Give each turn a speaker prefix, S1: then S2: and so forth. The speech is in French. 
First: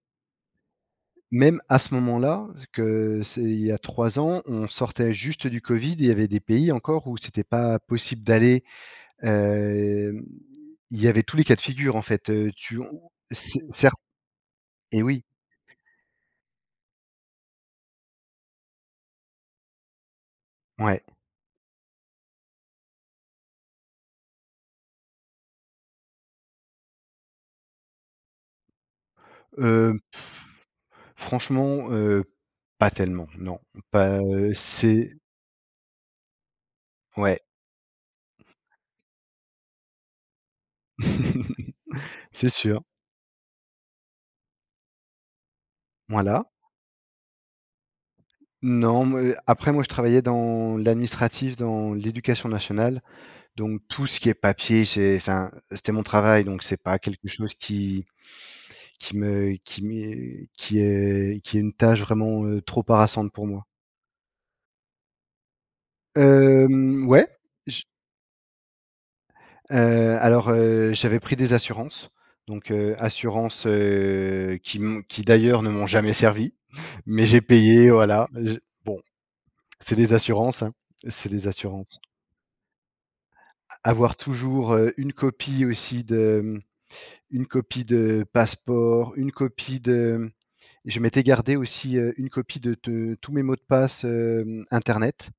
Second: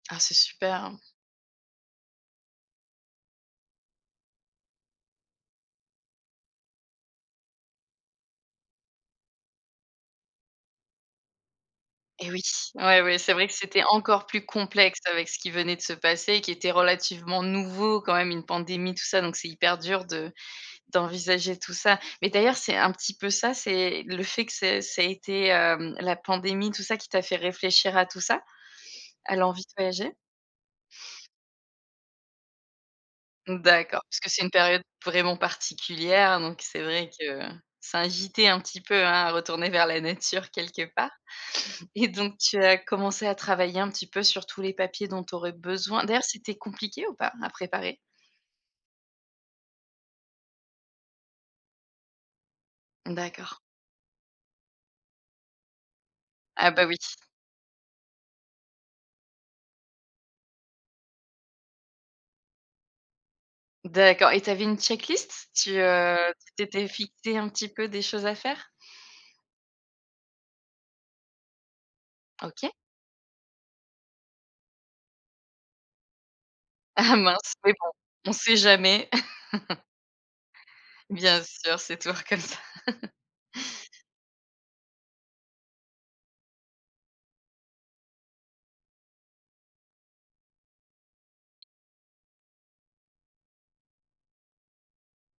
S1: Ah! C'est super, hein.
S2: Même à ce moment-là, que c'est il y a 3 ans, on sortait juste du Covid, et il y avait des pays encore où c'était pas possible d'aller hem, il y avait tous les cas de figures, en fait.
S1: Et oui!
S2: Heu, tu
S1: Ouais,
S2: ou
S1: ouais, c'est vrai que
S2: c
S1: c'était
S2: cert
S1: encore plus complexe
S2: et oui.
S1: avec ce qui venait de se passer, qui était relativement nouveau quand même, une pandémie tout ça, donc c'est hyper dur de
S2: Ouais.
S1: d'envisager tout ça. Mais d'ailleurs, c'est un petit peu ça, c'est le fait que c'est ça été, hem, la pandémie tout ça qui t'a fait réfléchir à tout ça? À l'envie de
S2: Heu,
S1: voyager?
S2: franchement, heu, pas tellement, non.
S1: Mmh, d'accord. Parce
S2: Pas,
S1: que c'est une
S2: heu,
S1: période
S2: c'est
S1: vraiment particulière, donc, c'est vrai
S2: Ouais.
S1: que, ça invitait un petit peu, hein, à retourner vers la nature, quelque part. Et, donc,
S2: C'est
S1: tu as
S2: sûr!
S1: commencé à travailler un petit peu sur tous les papiers dont tu aurais besoin d'ailleurs,
S2: Voilà.
S1: c'était compliqué ou pas à préparer?
S2: Non, moi après, moi, je travaillais dans l'administratif, dans l'éducation nationale,
S1: D'accord.
S2: donc tout ce qui est papier, j'ai enfin, c'était mon travail. Donc,
S1: Ah,
S2: c'est
S1: bah oui!
S2: pas quelque chose qui qui me qui m'est qui est qui est une tâche vraiment, heu, trop harassante pour moi.
S1: D'accord. Et tu avais une check-list? Tu, heu tu t'étais
S2: Hem, ouais,
S1: fixé un petit
S2: j
S1: peu des choses à faire?
S2: Heu, alors, heu, j'avais pris des assurances. Donc,
S1: OK.
S2: heu, assurances, heu, qui m qui d'ailleurs ne m'ont jamais servies.
S1: Ah!
S2: Mais, j'ai
S1: Mince. Mais
S2: payé,
S1: bon,
S2: voilà,
S1: on
S2: je
S1: sait
S2: bon.
S1: jamais.
S2: C'est les assurances, hein, c'est
S1: Bien
S2: les
S1: sûr, c'est
S2: assurances.
S1: toujours comme ça!
S2: A avoir toujours, heu, une copie aussi de mmh une copie de passeport, une copie de je m'étais gardé aussi, heu, une copie de de tous mes mots de passe, hem, internet.